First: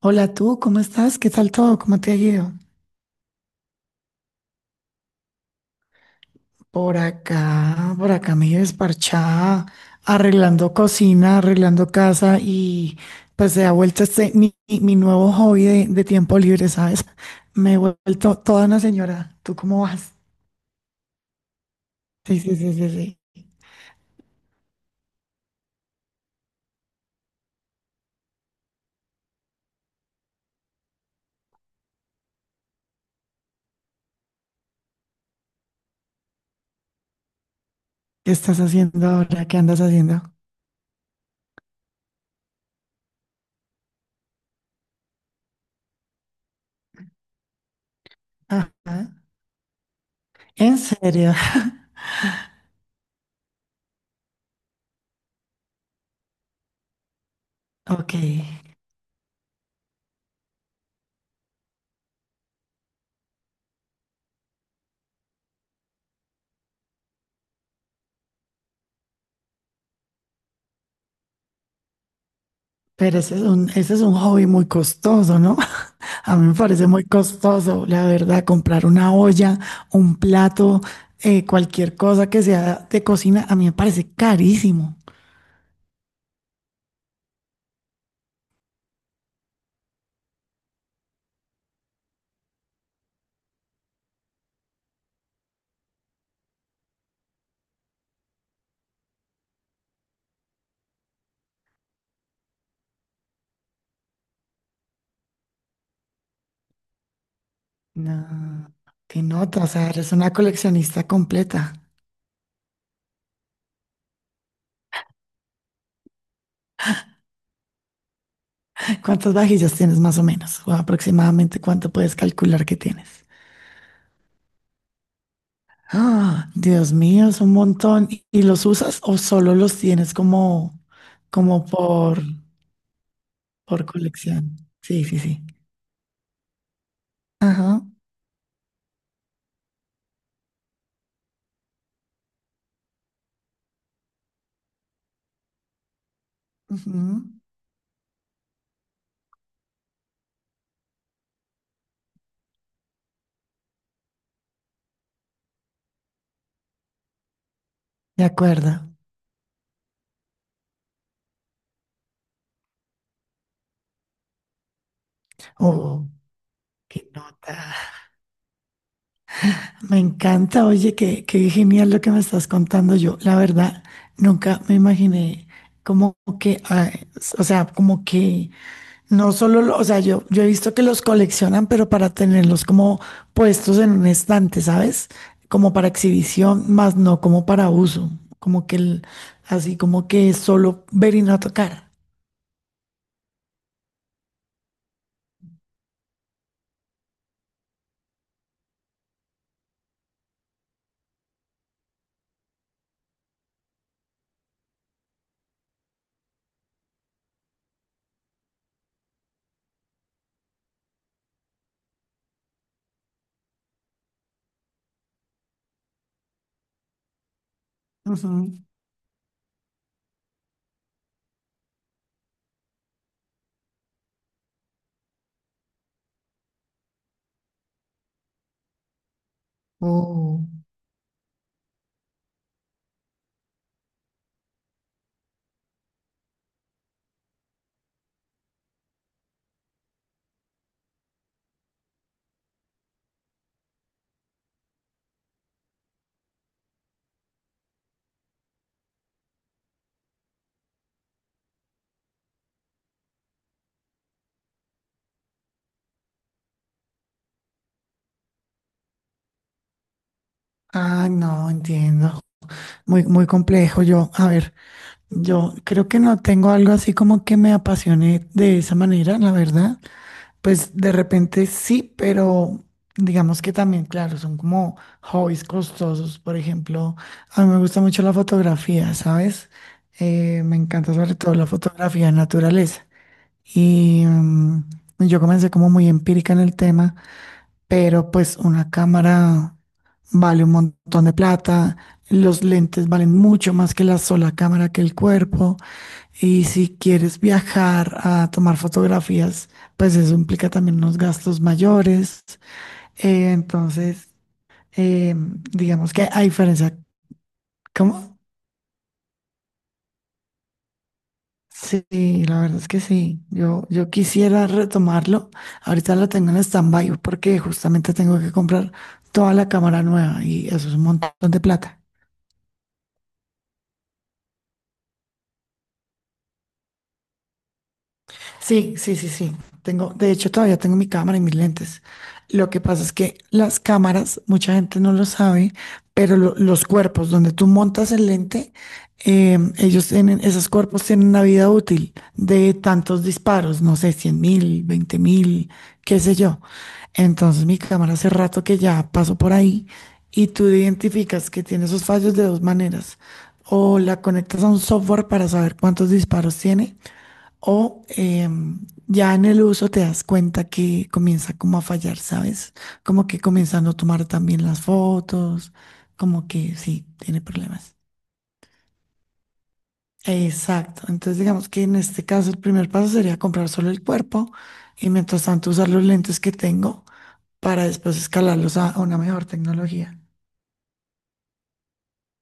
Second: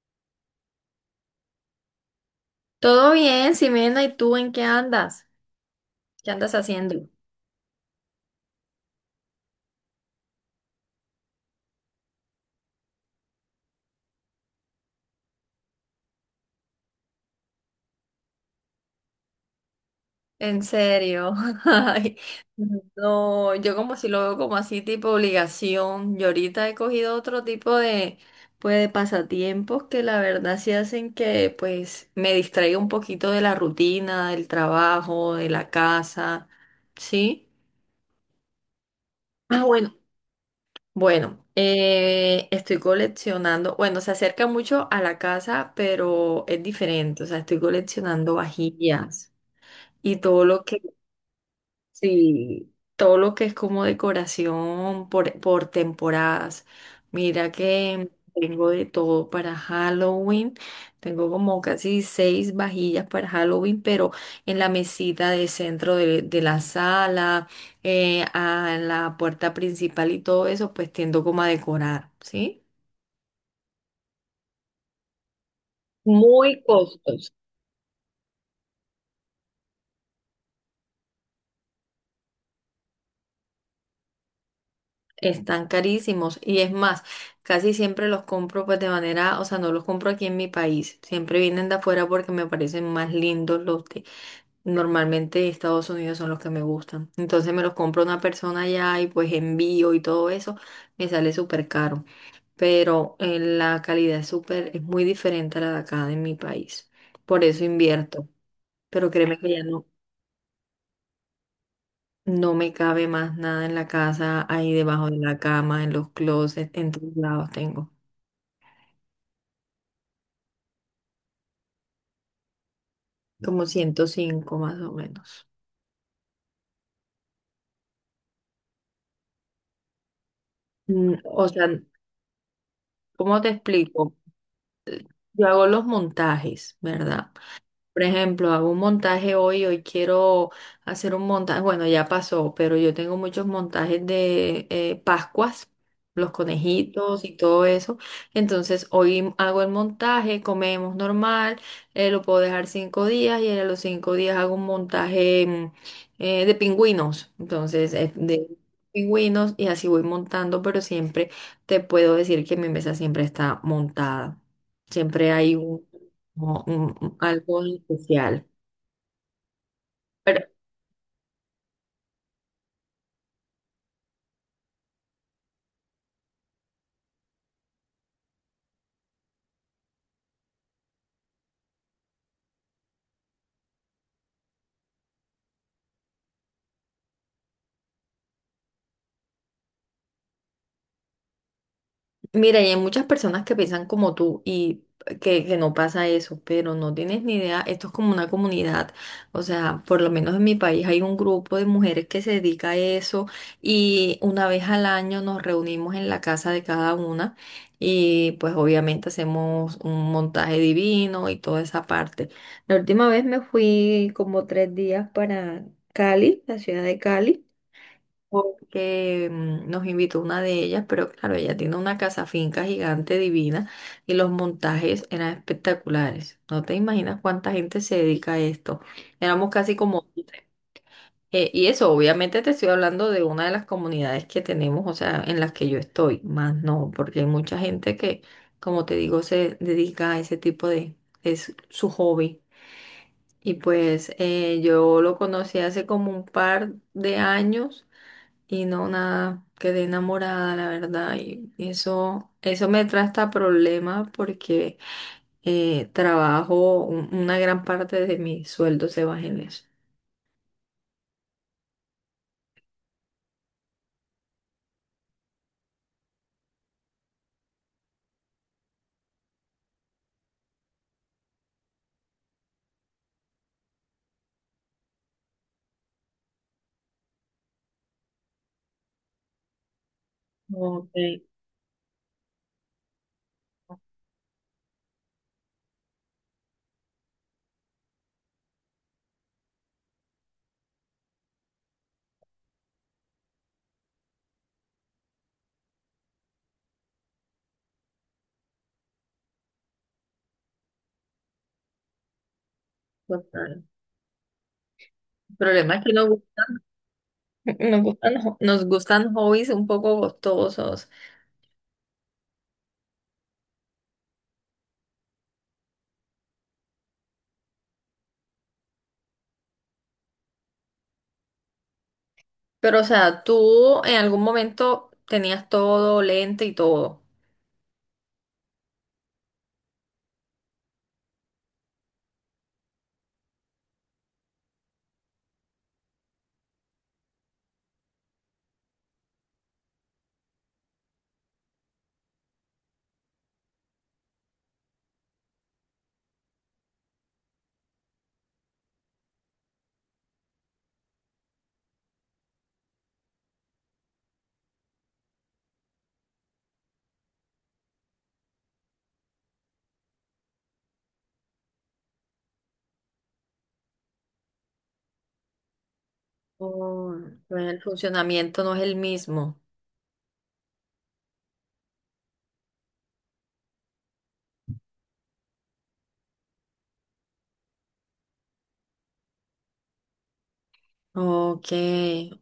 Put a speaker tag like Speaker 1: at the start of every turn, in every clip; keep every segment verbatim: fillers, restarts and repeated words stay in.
Speaker 1: Hola tú, ¿cómo estás? ¿Qué tal todo? ¿Cómo te ha ido?
Speaker 2: Todo bien, Ximena, ¿y tú en qué andas? ¿Qué andas
Speaker 1: Por
Speaker 2: haciendo?
Speaker 1: acá, por acá medio desparchada, arreglando cocina, arreglando casa y pues se ha vuelto este mi, mi- mi nuevo hobby de, de tiempo libre, ¿sabes? Me he vuelto toda una señora. ¿Tú cómo vas?
Speaker 2: En serio. Ay,
Speaker 1: Sí, sí, sí, sí, sí.
Speaker 2: no, yo como si lo veo como así tipo obligación. Yo ahorita he cogido otro tipo de, pues, de pasatiempos que la verdad sí hacen que pues me distraiga un poquito de la rutina, del trabajo, de la casa. ¿Sí?
Speaker 1: ¿Qué estás haciendo ahora? ¿Qué
Speaker 2: Ah,
Speaker 1: andas
Speaker 2: bueno,
Speaker 1: haciendo?
Speaker 2: Bueno, eh, estoy coleccionando, bueno, se acerca mucho a la casa, pero es diferente, o sea, estoy coleccionando
Speaker 1: Ajá.
Speaker 2: vajillas y todo lo...
Speaker 1: ¿En serio?
Speaker 2: Sí, todo lo que es como decoración por, por temporadas. Mira que
Speaker 1: Ok.
Speaker 2: tengo de todo para Halloween. Tengo como casi seis vajillas para Halloween, pero en la mesita de centro de, de la sala, eh, a la puerta principal y todo eso, pues tiendo como a decorar, ¿sí?
Speaker 1: Pero ese es un, ese es un hobby muy costoso, ¿no? A mí me
Speaker 2: Muy
Speaker 1: parece muy
Speaker 2: costoso.
Speaker 1: costoso, la verdad, comprar una olla, un plato, eh, cualquier cosa que sea de cocina, a mí me parece carísimo.
Speaker 2: Están carísimos y es más, casi siempre los compro pues de manera, o sea, no los compro aquí en mi país, siempre vienen de afuera porque me parecen más lindos los de... normalmente de Estados Unidos son los que me gustan, entonces me los compro una persona allá y pues envío y todo eso, me sale súper caro, pero eh, la calidad es súper, es muy diferente a la de acá de mi país, por eso invierto,
Speaker 1: No,
Speaker 2: pero
Speaker 1: qué
Speaker 2: créeme que ya
Speaker 1: nota, o
Speaker 2: no,
Speaker 1: sea, eres una coleccionista completa.
Speaker 2: no me cabe más nada en la casa, ahí debajo de la cama, en los closets, en todos lados tengo.
Speaker 1: ¿Cuántas vajillas tienes más o menos? O aproximadamente cuánto puedes calcular que tienes.
Speaker 2: Como ciento cinco más o menos.
Speaker 1: Ah, Dios mío, es un montón. ¿Y y los usas o solo los tienes como,
Speaker 2: Mm, O
Speaker 1: como
Speaker 2: sea,
Speaker 1: por,
Speaker 2: ¿cómo te
Speaker 1: por
Speaker 2: explico?
Speaker 1: colección? Sí, sí, sí.
Speaker 2: Yo hago los montajes, ¿verdad?
Speaker 1: Ajá,
Speaker 2: Por ejemplo, hago un montaje hoy, hoy quiero hacer un montaje, bueno, ya pasó, pero yo tengo muchos montajes de eh, Pascuas, los conejitos
Speaker 1: ujú,
Speaker 2: y todo eso. Entonces, hoy hago el montaje, comemos normal, eh, lo puedo dejar cinco días y a los cinco días hago un montaje mm, eh, de pingüinos. Entonces, eh,
Speaker 1: de
Speaker 2: de
Speaker 1: acuerdo.
Speaker 2: pingüinos y así voy montando, pero siempre te puedo decir que mi mesa siempre está montada. Siempre hay un
Speaker 1: Oh,
Speaker 2: como un-
Speaker 1: qué
Speaker 2: un- algo
Speaker 1: nota.
Speaker 2: en especial.
Speaker 1: Me
Speaker 2: Pero
Speaker 1: encanta, oye, qué, qué genial lo que me estás contando. Yo, la verdad, nunca me imaginé como que, ah, o sea, como que no solo, lo- o sea, yo, yo he visto que los coleccionan, pero para tenerlos como puestos en un estante, ¿sabes? Como para exhibición, más no como para uso, como que el- así como que solo ver y no tocar.
Speaker 2: mira, y hay muchas personas que piensan como tú y que, que no pasa eso, pero no tienes ni idea, esto es como una comunidad, o sea, por lo menos en mi país hay un grupo de mujeres que se dedica a eso y una vez al año nos reunimos en la casa de cada una y pues obviamente hacemos un montaje divino y toda esa parte. La última vez me fui como tres días para Cali, la ciudad de Cali.
Speaker 1: Ujú.
Speaker 2: Porque mm, nos invitó una de ellas, pero claro, ella tiene una casa finca gigante divina y los montajes eran espectaculares. No te imaginas cuánta gente se dedica a esto. Éramos casi como...
Speaker 1: Oh.
Speaker 2: eh, y eso, obviamente te estoy hablando de una de las comunidades que tenemos, o sea, en las que yo estoy, más no, porque hay mucha gente que, como te digo, se dedica a ese tipo de... es su hobby. Y pues eh, yo lo conocí hace como un par de años. Y no, nada, quedé enamorada, la verdad. Y eso, eso me trae hasta problemas porque eh, trabajo, un- una gran parte de mi sueldo se va en eso.
Speaker 1: Ah, no, entiendo. Muy, muy complejo. Yo, a ver, yo creo que no tengo algo así como que me apasione de esa manera, la verdad. Pues de repente sí, pero digamos que también, claro, son como hobbies costosos. Por ejemplo, a mí me gusta mucho la fotografía, ¿sabes? Eh, me
Speaker 2: Ok,
Speaker 1: encanta sobre todo la fotografía de naturaleza. Y mm, yo comencé como muy empírica en el tema pero pues una cámara vale un montón de plata, los lentes valen mucho más que la sola cámara que el cuerpo, y si quieres viajar a tomar fotografías, pues eso implica también unos gastos mayores. Eh,
Speaker 2: total.
Speaker 1: entonces, eh,
Speaker 2: El problema es que
Speaker 1: digamos
Speaker 2: nos,
Speaker 1: que a
Speaker 2: gu-
Speaker 1: diferencia,
Speaker 2: nos gustan,
Speaker 1: ¿cómo?
Speaker 2: jo- nos gustan hobbies un poco costosos.
Speaker 1: Sí, la verdad es que sí. Yo, yo quisiera retomarlo. Ahorita lo tengo en stand-by porque justamente tengo que comprar toda la cámara nueva y eso es un montón de plata.
Speaker 2: Pero, o sea, tú en algún momento tenías todo lente y todo.
Speaker 1: Sí, sí, sí, sí. Tengo, de hecho, todavía tengo mi cámara y mis lentes. Lo que pasa es que las cámaras, mucha gente no lo sabe, pero lo- los cuerpos donde tú montas el lente, eh, ellos tienen, esos cuerpos tienen una vida útil de tantos disparos, no sé, cien mil, veinte mil, qué sé yo. Entonces, mi cámara hace rato que ya paso por ahí y tú identificas que tiene esos fallos de dos maneras. O la conectas a un software para saber cuántos disparos tiene o em, ya en el uso te das cuenta que comienza como a fallar, ¿sabes? Como que comenzando a no tomar también las fotos, como que sí,
Speaker 2: Oh,
Speaker 1: tiene
Speaker 2: el
Speaker 1: problemas.
Speaker 2: funcionamiento no es el mismo.
Speaker 1: Exacto. Entonces digamos que en este caso el primer paso sería comprar solo el cuerpo y mientras tanto usar los lentes que tengo para después escalarlos a, a una mejor tecnología.
Speaker 2: Ok.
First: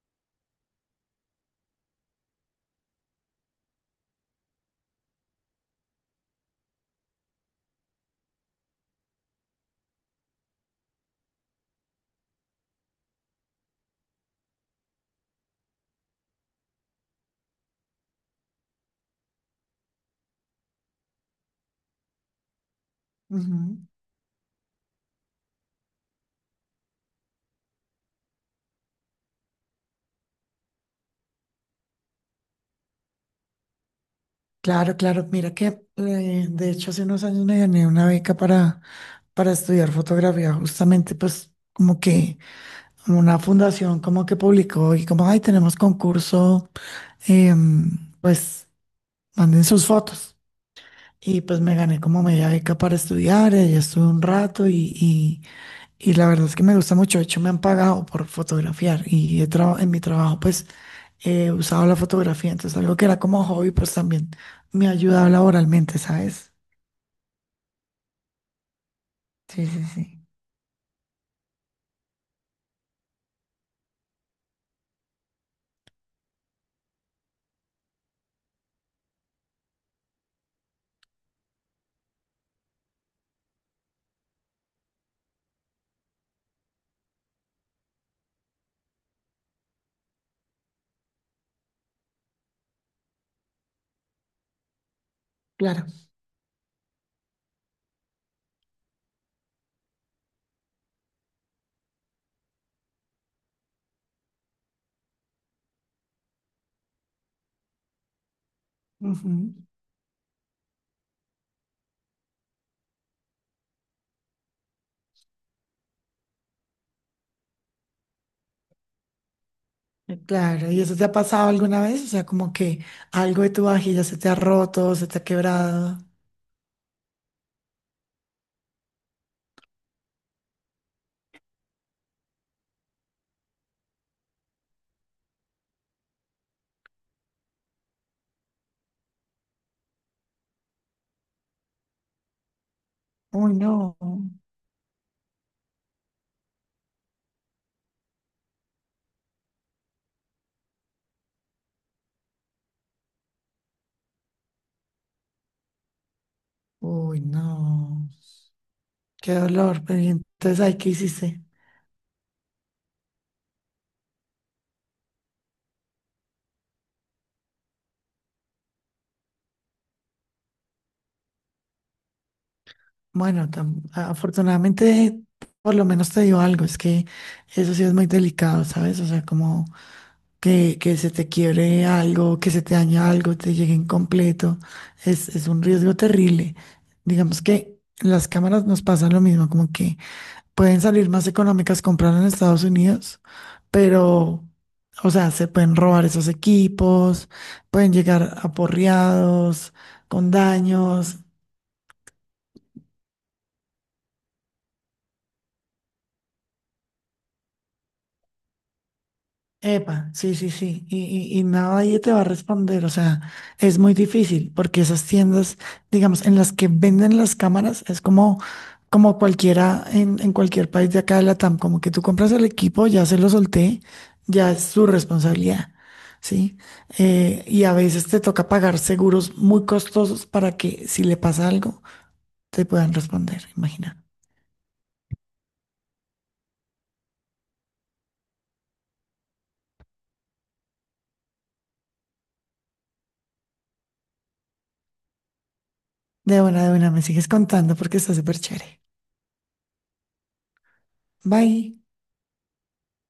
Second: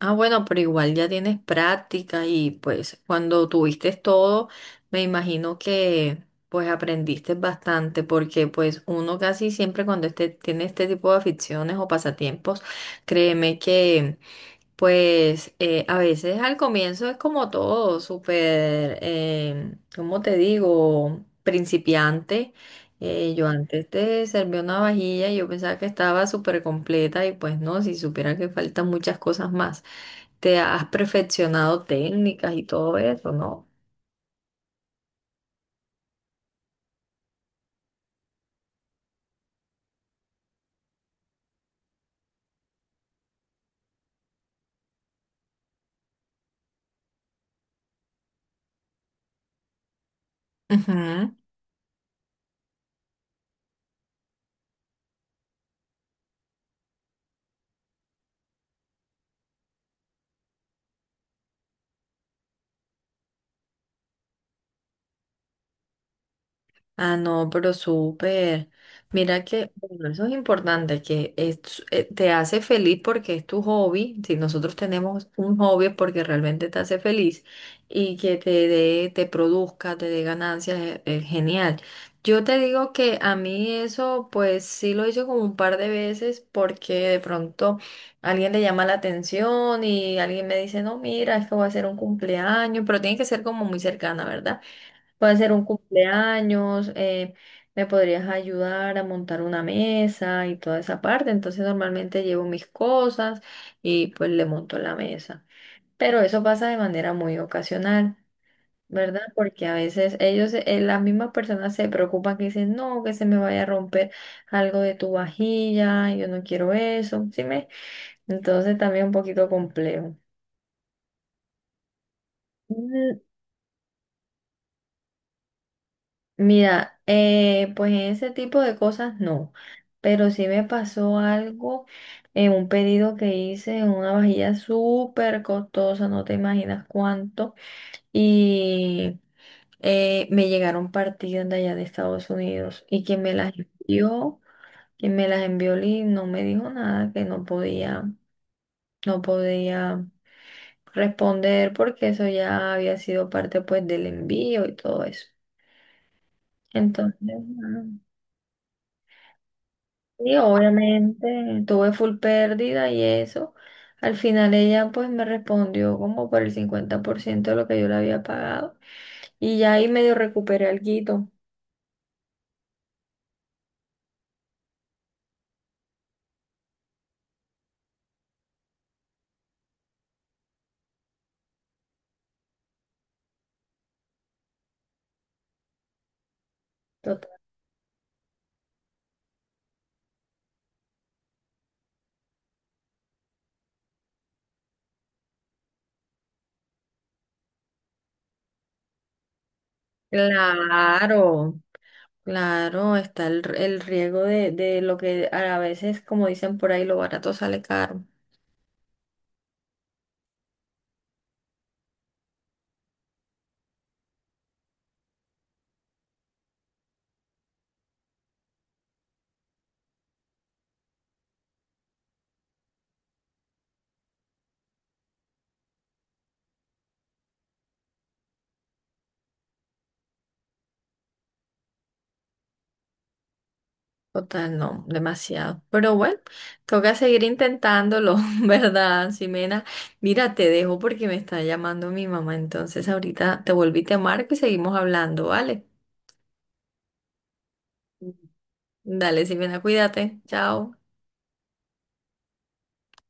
Speaker 2: Ah, bueno, pero igual ya tienes práctica y pues cuando tuviste todo, me imagino que pues aprendiste bastante porque pues uno casi siempre cuando este, tiene este tipo de aficiones o pasatiempos, créeme que... Pues eh, a veces al comienzo es como todo, súper, eh, ¿cómo te digo? Principiante. Eh, yo
Speaker 1: Ujú.
Speaker 2: antes te serví una vajilla y yo pensaba que estaba súper completa y pues no, si supiera que faltan muchas cosas más. Te has perfeccionado técnicas y todo eso, ¿no?
Speaker 1: Claro, claro. Mira que eh, de hecho hace unos años me gané una beca para, para estudiar fotografía, justamente pues como que una fundación como que publicó y como, ay, tenemos concurso, em, pues manden sus fotos.
Speaker 2: Ujú.
Speaker 1: Y pues me gané como media beca para estudiar, allá estuve un rato y, y, y la verdad es que me gusta mucho, de hecho me han pagado por fotografiar y he traba- en mi trabajo pues he usado la fotografía, entonces algo que era como hobby pues también me ha ayudado laboralmente, ¿sabes?
Speaker 2: Ah, no, pero súper. Mira
Speaker 1: Sí,
Speaker 2: que,
Speaker 1: sí,
Speaker 2: bueno,
Speaker 1: sí,
Speaker 2: eso es importante, que es- eh, te hace feliz porque es tu hobby. Si nosotros tenemos un hobby es porque realmente te hace feliz y que te dé, te produzca, te dé ganancias, eh, eh, genial. Yo te digo que a mí eso, pues sí lo hice como un par de veces porque de pronto alguien le llama la atención y alguien me dice, no, mira, es que voy a hacer un cumpleaños, pero tiene que ser como muy cercana, ¿verdad? Puede ser un
Speaker 1: claro.
Speaker 2: cumpleaños, eh, me podrías ayudar a montar una mesa y toda esa parte. Entonces normalmente llevo mis cosas y pues le monto la mesa. Pero eso pasa de manera muy ocasional, ¿verdad?
Speaker 1: Ujú.
Speaker 2: Porque a veces ellos, eh, las mismas personas se preocupan que dicen, no, que se me vaya a romper algo de tu vajilla, yo no quiero eso, ¿sí me? Entonces también un poquito complejo.
Speaker 1: Claro, ¿y eso te ha pasado alguna vez? O sea, como que
Speaker 2: Mm,
Speaker 1: algo de tu vajilla se te ha roto, se te ha quebrado.
Speaker 2: Mira, eh, pues en ese tipo de cosas no, pero sí me pasó algo en un pedido que hice en una vajilla súper costosa, no te imaginas cuánto, y eh, me llegaron partidas de allá de Estados Unidos y quien me
Speaker 1: Uy,
Speaker 2: las
Speaker 1: no.
Speaker 2: envió, quien me las envió Lee, no me dijo nada, que no podía, no podía responder porque eso ya había sido parte pues del envío y todo eso. Entonces,
Speaker 1: Uy, no. Qué dolor. Pero ¿y
Speaker 2: sí,
Speaker 1: entonces, ahí, ¿qué hiciste?
Speaker 2: obviamente, tuve full pérdida y eso. Al final ella pues me respondió como por el cincuenta por ciento de lo que yo le había pagado y ya ahí medio recuperé alguito.
Speaker 1: Bueno, tam- a- afortunadamente, por lo menos te dio algo. Es que eso sí es muy delicado, ¿sabes? O sea, como que, que se te quiebre algo, que se te dañe algo, te llegue incompleto. Es, es un riesgo terrible.
Speaker 2: Total.
Speaker 1: Digamos que las cámaras nos pasan lo mismo, como que pueden salir más económicas comprar en Estados Unidos, pero, o sea, se pueden robar esos equipos, pueden llegar aporreados, con daños.
Speaker 2: Claro, claro, está el, el riesgo de, de lo que a veces, como dicen por ahí, lo barato sale caro.
Speaker 1: Epa, sí, sí, sí, y, y, y nadie te va a responder, o sea, es muy difícil porque esas tiendas, digamos, en las que venden las cámaras, es como, como cualquiera en, en cualquier país de acá de Latam, como que tú compras el equipo, ya se lo solté, ya es su responsabilidad, ¿sí? Eh, y a veces te toca pagar seguros muy costosos para que si le pasa algo, te puedan responder, imagina.
Speaker 2: Total, no, demasiado. Pero bueno, toca seguir intentándolo, ¿verdad, Ximena? Mira, te dejo porque me está llamando mi mamá, entonces ahorita te volví, te marco y seguimos hablando, ¿vale?
Speaker 1: De buena, de buena, me sigues contando porque está súper chévere.
Speaker 2: Dale, Ximena, cuídate. Chao.
Speaker 1: Bye.